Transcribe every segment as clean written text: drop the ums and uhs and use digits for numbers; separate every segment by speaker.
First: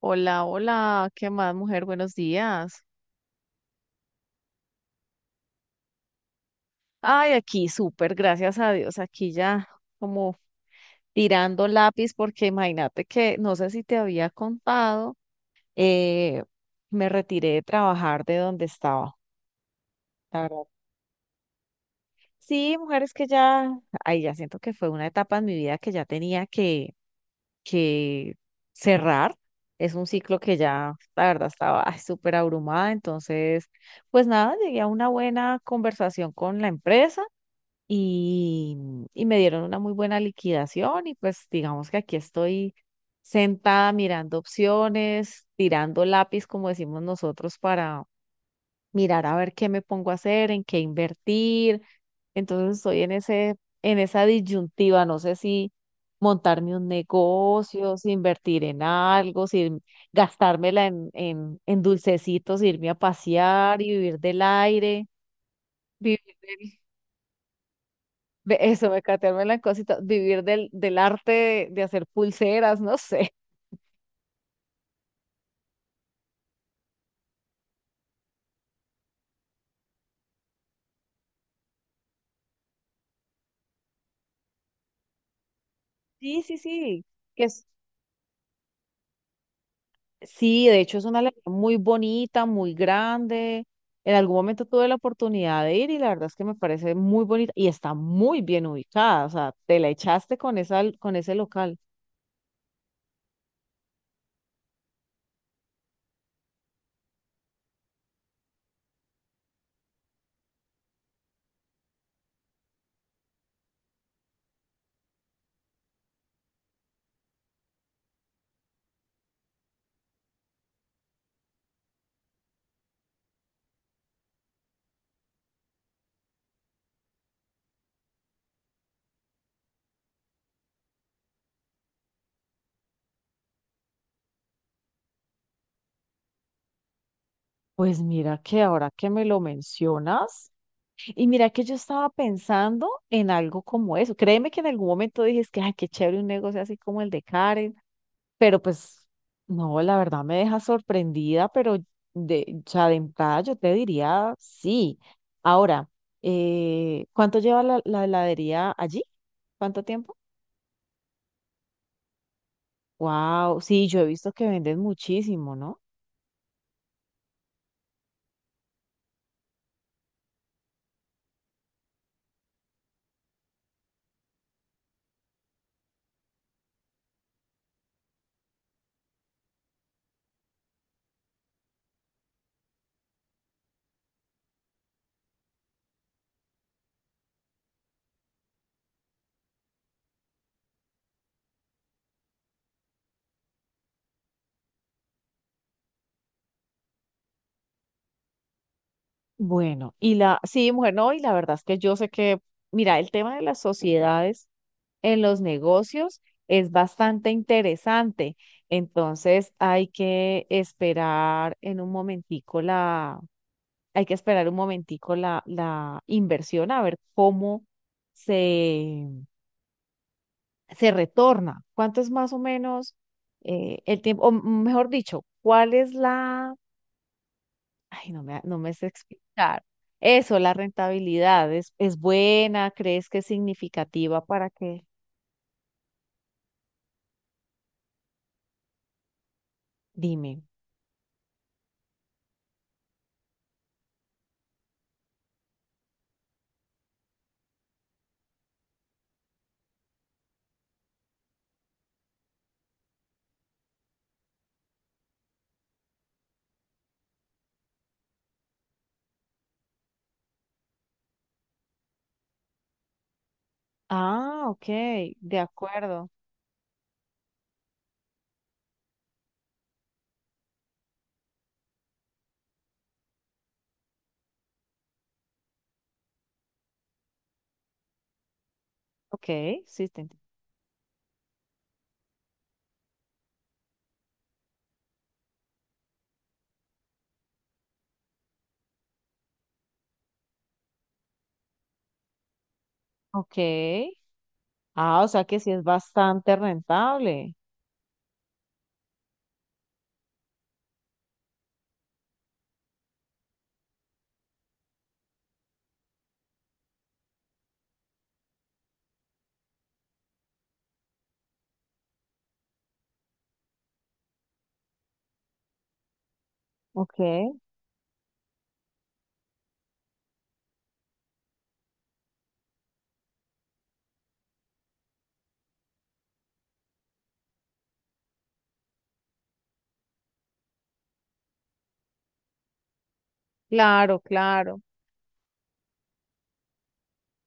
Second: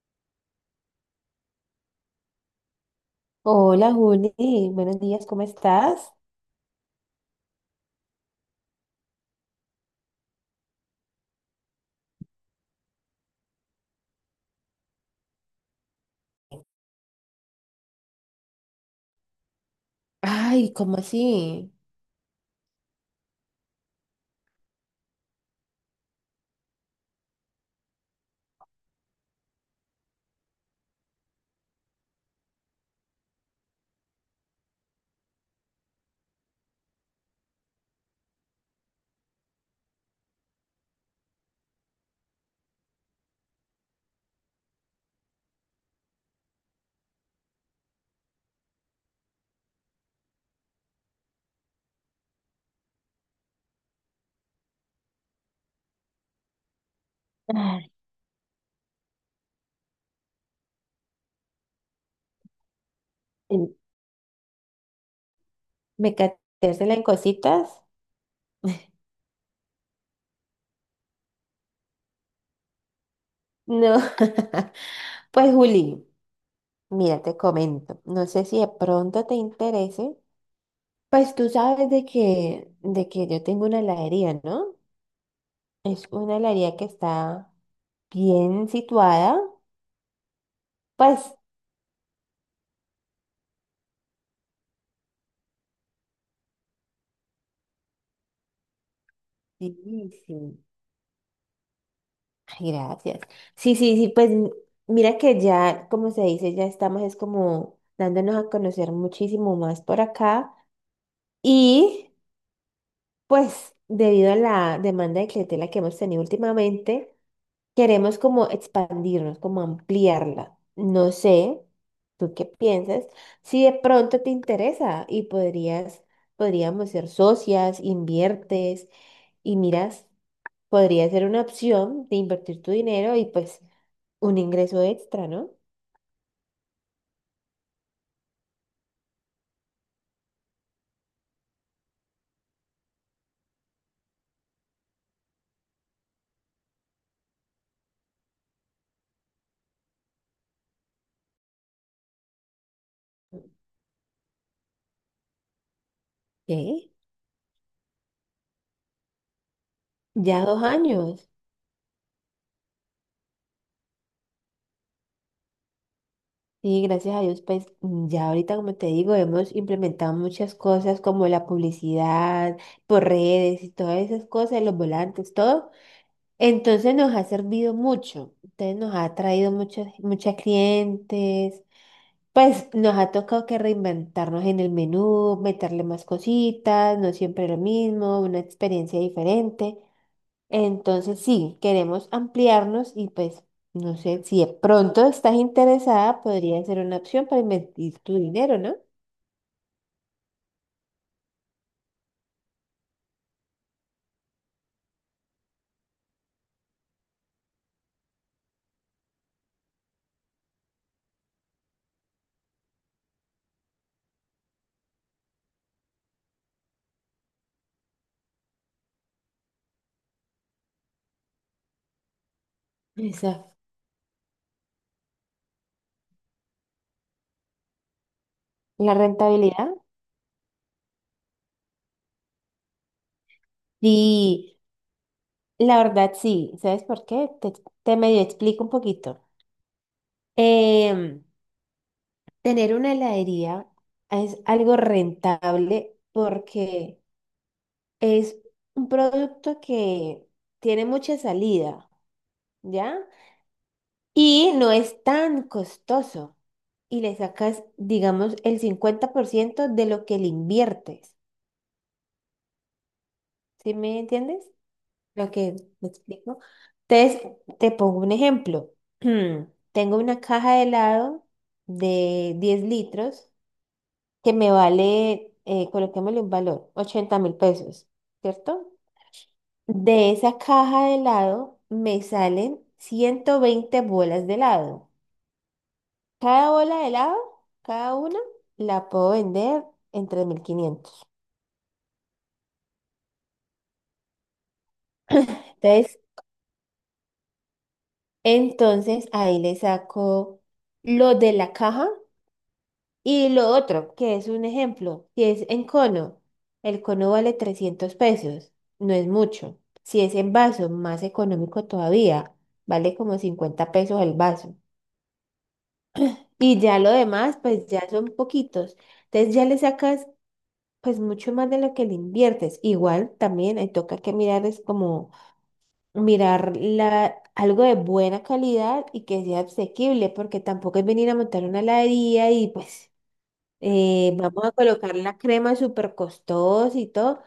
Speaker 1: Hola, hola, ¿qué más, mujer? Buenos días.
Speaker 2: Hola Juli, buenos días, ¿cómo estás?
Speaker 1: Ay, aquí súper, gracias a Dios, aquí ya como tirando lápiz, porque imagínate que, no sé si te había contado, eh, me retiré de trabajar de donde estaba, la verdad.
Speaker 2: Ay, ¿cómo así?
Speaker 1: Sí, mujeres que ya, ay, ya siento que fue una etapa en mi vida que ya tenía que cerrar. Es un ciclo que ya, la verdad, estaba ay, súper abrumada, entonces, pues nada, llegué a una buena conversación con la empresa y, y me dieron una muy buena liquidación y pues digamos que aquí estoy sentada mirando opciones, tirando lápiz, como decimos nosotros, para mirar a ver qué me pongo a hacer, en qué invertir. Entonces estoy en esa disyuntiva, no sé si montarme un
Speaker 2: Ay.
Speaker 1: negocio, si invertir en algo, si gastármela en dulcecitos, irme a pasear y vivir del aire,
Speaker 2: ¿Me
Speaker 1: vivir del,
Speaker 2: cateársela en cositas?
Speaker 1: Ve, eso, mecatearme en la cosita, vivir del arte de hacer pulseras, no sé.
Speaker 2: No, pues Juli, mira, te comento, no sé si de pronto te interese, pues tú sabes de que yo tengo una heladería, ¿no? Es una
Speaker 1: Sí, sí,
Speaker 2: heladería que
Speaker 1: sí. Que
Speaker 2: está
Speaker 1: es,
Speaker 2: bien situada,
Speaker 1: sí, de hecho es una
Speaker 2: pues
Speaker 1: alegría muy bonita, muy grande. En algún momento tuve la oportunidad de ir y la verdad es que me parece muy bonita y está muy bien ubicada. O sea, te la
Speaker 2: sí,
Speaker 1: echaste con
Speaker 2: sí.
Speaker 1: ese local.
Speaker 2: Ay, gracias. Sí, sí, sí, pues mira que ya, como se dice, ya estamos es como dándonos a conocer muchísimo más por acá y pues debido a la demanda de clientela que hemos tenido últimamente, queremos como expandirnos, como ampliarla. No sé, ¿tú qué piensas? Si de pronto te interesa y podríamos ser socias, inviertes y miras. Podría ser una opción de invertir tu dinero y pues un ingreso extra, ¿no?
Speaker 1: Pues mira que ahora que me lo mencionas, y mira que yo estaba pensando en algo como eso. Créeme que en algún momento dije, es que, ay, qué chévere un negocio así como el de Karen. Pero pues, no, la verdad me deja sorprendida, pero de, o sea, de entrada yo te diría sí. Ahora,
Speaker 2: ¿Qué?
Speaker 1: ¿cuánto lleva la heladería allí? ¿Cuánto tiempo?
Speaker 2: Ya 2 años.
Speaker 1: Wow, sí, yo he visto que venden muchísimo, ¿no?
Speaker 2: Sí, gracias a Dios, pues ya ahorita, como te digo, hemos implementado muchas cosas como la publicidad por redes y todas esas cosas, los volantes, todo. Entonces nos ha servido mucho. Entonces nos ha traído muchas clientes. Pues nos ha tocado que reinventarnos en el menú, meterle más cositas, no siempre lo mismo, una experiencia diferente. Entonces, sí, queremos ampliarnos y pues, no sé, si de pronto estás interesada, podría ser una opción para invertir tu dinero, ¿no?
Speaker 1: Bueno, y la, sí, mujer, no, y la verdad es que yo sé que, mira, el tema de las sociedades en los negocios es bastante interesante. Entonces hay que esperar en un momentico la Hay que esperar un momentico la, la inversión a ver se, se retorna. ¿Cuánto es más o menos
Speaker 2: Esa,
Speaker 1: el tiempo? O mejor dicho, ¿cuál es la... Ay, no me sé
Speaker 2: la
Speaker 1: explicar.
Speaker 2: rentabilidad.
Speaker 1: Eso, la rentabilidad, es buena? ¿Crees que es significativa para
Speaker 2: Sí,
Speaker 1: que...
Speaker 2: la verdad sí. ¿Sabes por qué? Te medio explico un poquito.
Speaker 1: Dime.
Speaker 2: Em, tener una heladería es algo rentable porque es un producto que tiene mucha salida, ¿ya? Y no es tan costoso. Y le sacas, digamos, el 50% de lo que le inviertes. ¿Sí me entiendes?
Speaker 1: Ah, ok,
Speaker 2: Lo
Speaker 1: de
Speaker 2: que me
Speaker 1: acuerdo.
Speaker 2: explico. Entonces, te pongo un ejemplo. Tengo una caja de helado de 10 litros que me vale, coloquémosle un valor, 80.000 pesos, ¿cierto?
Speaker 1: Ok, sí, te
Speaker 2: De
Speaker 1: entiendo.
Speaker 2: esa caja de helado me salen 120 bolas de helado. Cada bola de helado, cada una, la puedo vender en 3.500.
Speaker 1: Ok. Ah, o sea que sí es
Speaker 2: Entonces,
Speaker 1: bastante rentable.
Speaker 2: entonces ahí le saco lo de la caja y lo otro, que es un ejemplo. Si es en cono, el cono vale 300 pesos, no es mucho. Si es en vaso, más económico todavía, vale como 50 pesos el vaso. Y ya lo
Speaker 1: Ok.
Speaker 2: demás, pues ya son poquitos. Entonces ya le sacas pues mucho más de lo que le inviertes. Igual también ahí toca que mirar es como mirar la, algo de buena calidad y que sea asequible, porque tampoco es venir a montar una heladería y pues
Speaker 1: Claro,
Speaker 2: vamos a
Speaker 1: claro.
Speaker 2: colocar la crema súper costosa y todo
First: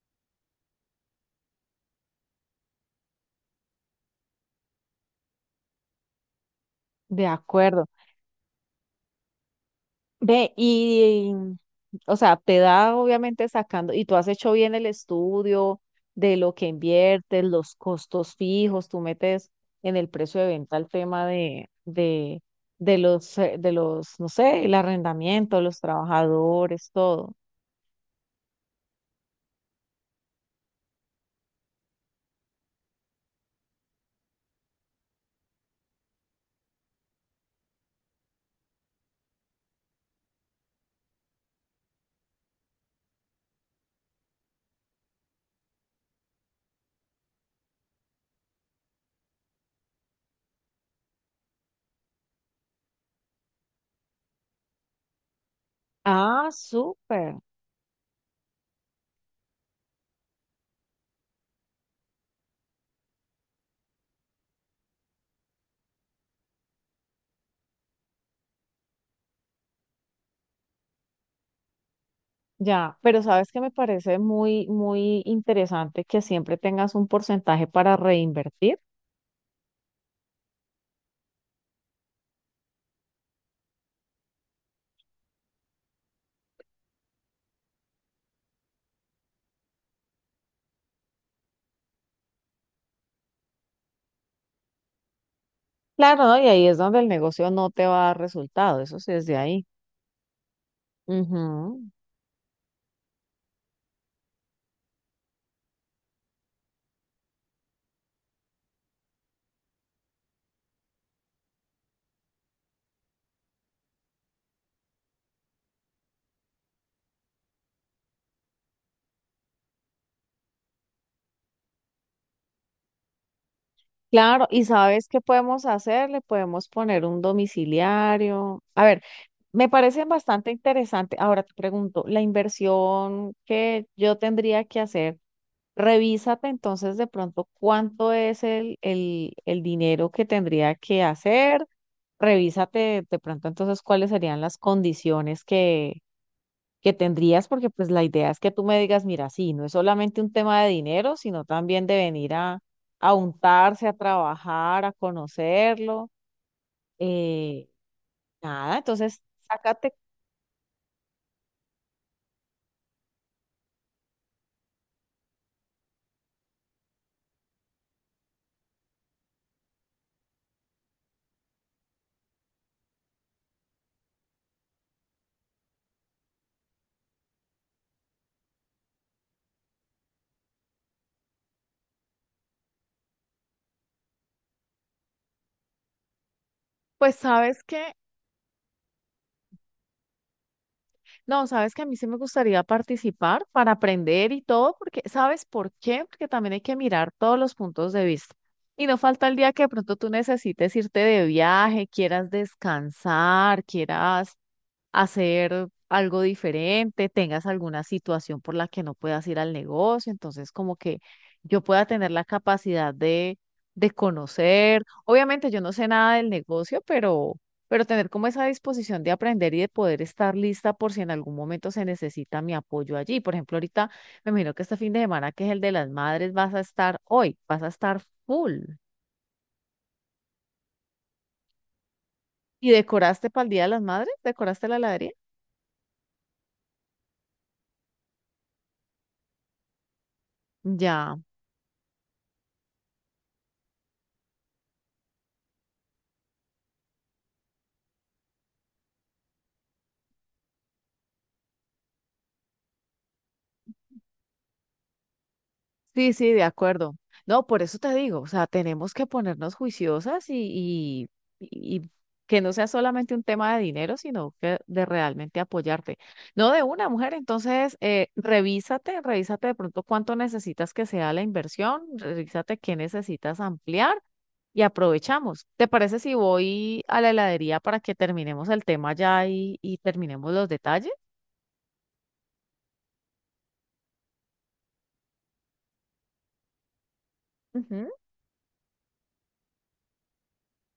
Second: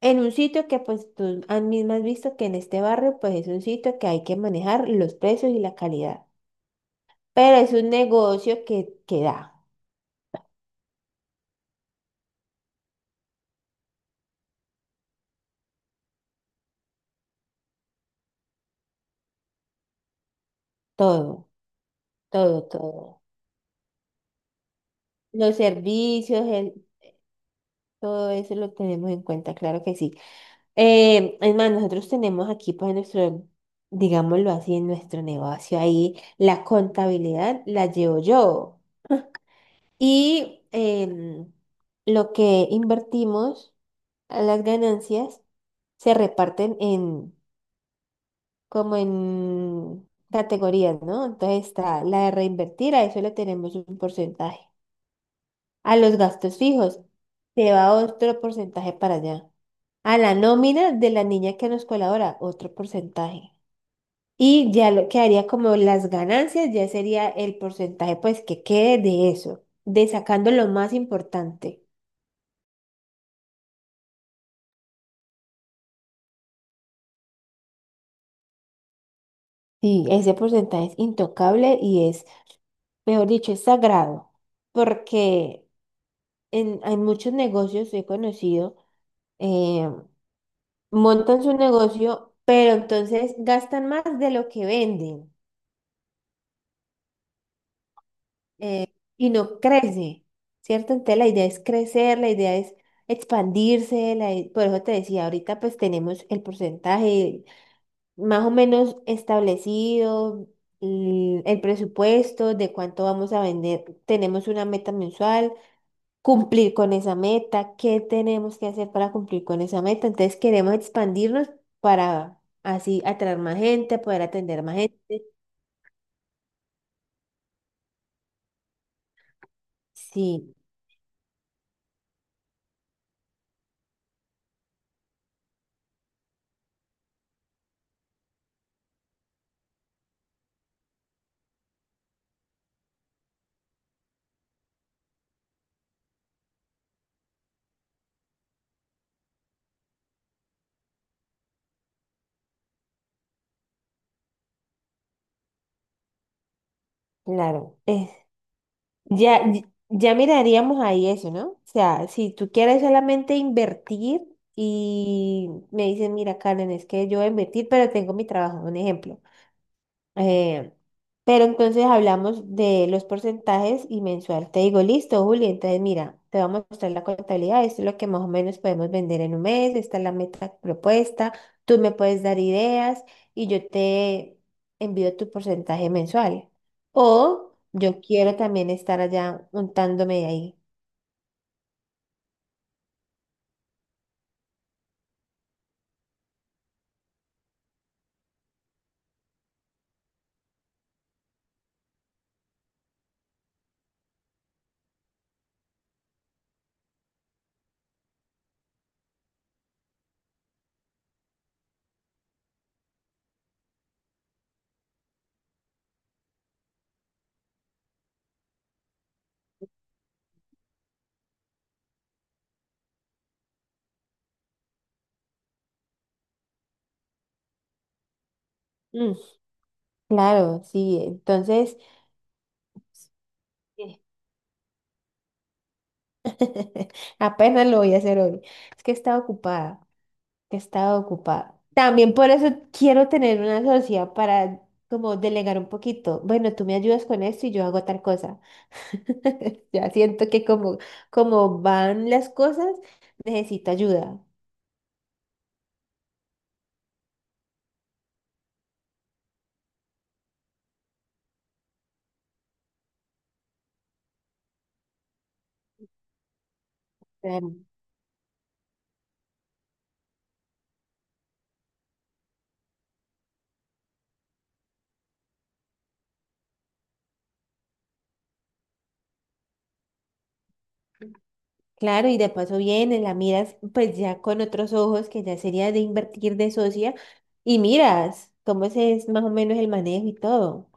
Speaker 2: en un sitio que pues tú has mismo has visto que en este barrio pues es un sitio que hay que manejar los precios y la calidad,
Speaker 1: De
Speaker 2: pero es
Speaker 1: acuerdo.
Speaker 2: un negocio que da
Speaker 1: Ve, y, o sea, te da obviamente sacando, y tú has hecho bien el estudio de lo que inviertes, los costos fijos, tú metes en el precio de venta el tema
Speaker 2: todo, todo, todo.
Speaker 1: de los, no sé, el
Speaker 2: Los
Speaker 1: arrendamiento, los
Speaker 2: servicios,
Speaker 1: trabajadores, todo.
Speaker 2: todo eso lo tenemos en cuenta, claro que sí. Es más, nosotros tenemos aquí, pues, en nuestro, digámoslo así, en nuestro negocio ahí, la contabilidad la llevo yo. Y lo que invertimos, a las ganancias, se reparten en, como en categorías, ¿no? Entonces está la de reinvertir, a eso le tenemos un porcentaje. A los
Speaker 1: Ah,
Speaker 2: gastos fijos,
Speaker 1: súper.
Speaker 2: se va otro porcentaje para allá. A la nómina de la niña que nos colabora, otro porcentaje. Y ya lo que haría como las ganancias, ya sería el porcentaje pues que quede de eso, de sacando lo más importante.
Speaker 1: Ya, pero sabes que me parece muy, muy interesante que siempre tengas un porcentaje para reinvertir.
Speaker 2: Sí, ese porcentaje es intocable y es, mejor dicho, es sagrado, porque en, hay muchos negocios, he conocido, eh, montan su negocio, pero entonces gastan más de lo que venden.
Speaker 1: Claro, ¿no? Y ahí es donde el negocio no te va a dar resultado, eso sí es
Speaker 2: Y
Speaker 1: de
Speaker 2: no
Speaker 1: ahí.
Speaker 2: crece, ¿cierto? Entonces la idea es
Speaker 1: Ujú.
Speaker 2: crecer, la idea es expandirse, por eso te decía, ahorita pues tenemos el porcentaje más o menos establecido, el presupuesto de cuánto vamos a vender, tenemos una meta mensual, cumplir con esa meta, qué tenemos que hacer para cumplir con esa meta, entonces queremos expandirnos para así atraer más gente, poder
Speaker 1: Claro,
Speaker 2: atender
Speaker 1: y
Speaker 2: más
Speaker 1: ¿sabes qué
Speaker 2: gente.
Speaker 1: podemos hacer? Le podemos poner un domiciliario. A ver, me parece bastante
Speaker 2: Sí,
Speaker 1: interesante. Ahora te pregunto, la inversión que yo tendría que hacer, revísate entonces de pronto cuánto es el dinero que tendría que hacer. Revísate de pronto entonces cuáles serían las condiciones que tendrías, porque pues la idea es que tú me digas, mira, sí, no es solamente un tema de dinero, sino también de venir a untarse, a trabajar, a conocerlo. eh,
Speaker 2: claro. Es
Speaker 1: Nada, entonces,
Speaker 2: ya,
Speaker 1: sácate.
Speaker 2: ya miraríamos ahí eso, ¿no? O sea, si tú quieres solamente invertir y me dices, mira, Karen, es que yo voy a invertir, pero tengo mi trabajo, un ejemplo. Eh, pero entonces hablamos de los porcentajes y mensual. Te digo, listo, Juli, entonces mira, te voy a mostrar la contabilidad, esto es lo que más o menos podemos vender en un mes, esta es la meta propuesta, tú me puedes dar ideas y yo te envío tu porcentaje mensual.
Speaker 1: Pues
Speaker 2: O
Speaker 1: sabes que,
Speaker 2: yo quiero también estar allá untándome ahí.
Speaker 1: no, sabes que a mí sí me gustaría participar para aprender y todo, porque, ¿sabes por qué? Porque también hay que mirar todos los puntos de vista. Y no falta el día que de pronto tú necesites irte de viaje, quieras descansar, quieras hacer algo diferente, tengas alguna situación por la que no puedas ir al negocio, entonces como que yo pueda tener la capacidad de conocer. Obviamente yo no sé nada del negocio, pero tener como esa disposición de aprender y de poder estar lista por si en algún momento se necesita mi apoyo allí. Por ejemplo, ahorita me imagino que este fin de semana, que es el de las madres, vas a estar hoy, vas a estar full.
Speaker 2: Mm, claro, sí, entonces
Speaker 1: ¿Y decoraste para el Día de las Madres? ¿Decoraste la heladería?
Speaker 2: apenas lo voy a hacer hoy. Es que estaba ocupada. Que estaba
Speaker 1: Ya.
Speaker 2: ocupada. También por eso quiero tener una sociedad para como delegar un poquito. Bueno, tú me ayudas con esto y yo hago tal cosa. Ya siento que como, como van las cosas, necesito ayuda.
Speaker 1: Sí, sí, de acuerdo. No, por eso te digo, o sea, tenemos que ponernos juiciosas y que no sea solamente un tema de dinero, sino que de realmente apoyarte. No de una mujer,
Speaker 2: Claro.
Speaker 1: entonces, revísate, revísate de pronto cuánto necesitas que sea la inversión, revísate qué necesitas ampliar y aprovechamos. ¿Te parece si voy a la heladería para que terminemos el tema ya y terminemos los detalles?
Speaker 2: Claro, y de paso viene, la miras pues ya con otros ojos, que ya sería de invertir de socia, y
Speaker 1: Ujú.
Speaker 2: miras cómo ese es más o menos el manejo y todo.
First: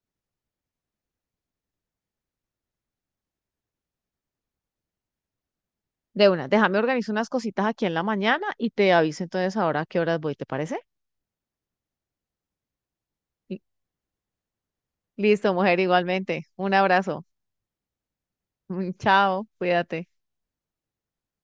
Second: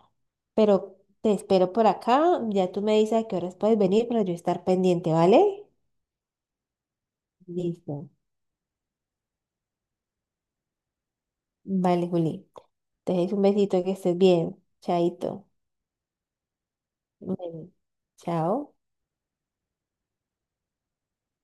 Speaker 2: Pero te espero por acá, ya tú me dices a qué horas puedes venir para yo estar pendiente, ¿vale?
Speaker 1: De una, déjame organizar unas
Speaker 2: Listo.
Speaker 1: cositas aquí en la
Speaker 2: Listo.
Speaker 1: mañana y te aviso entonces ahora a qué horas voy, ¿te parece?
Speaker 2: Vale, Juli. Te dejo un
Speaker 1: Li-
Speaker 2: besito, que estés bien. Chaito.
Speaker 1: Listo, mujer, igualmente. Un abrazo.
Speaker 2: Bueno, chao.
Speaker 1: Chao, cuídate.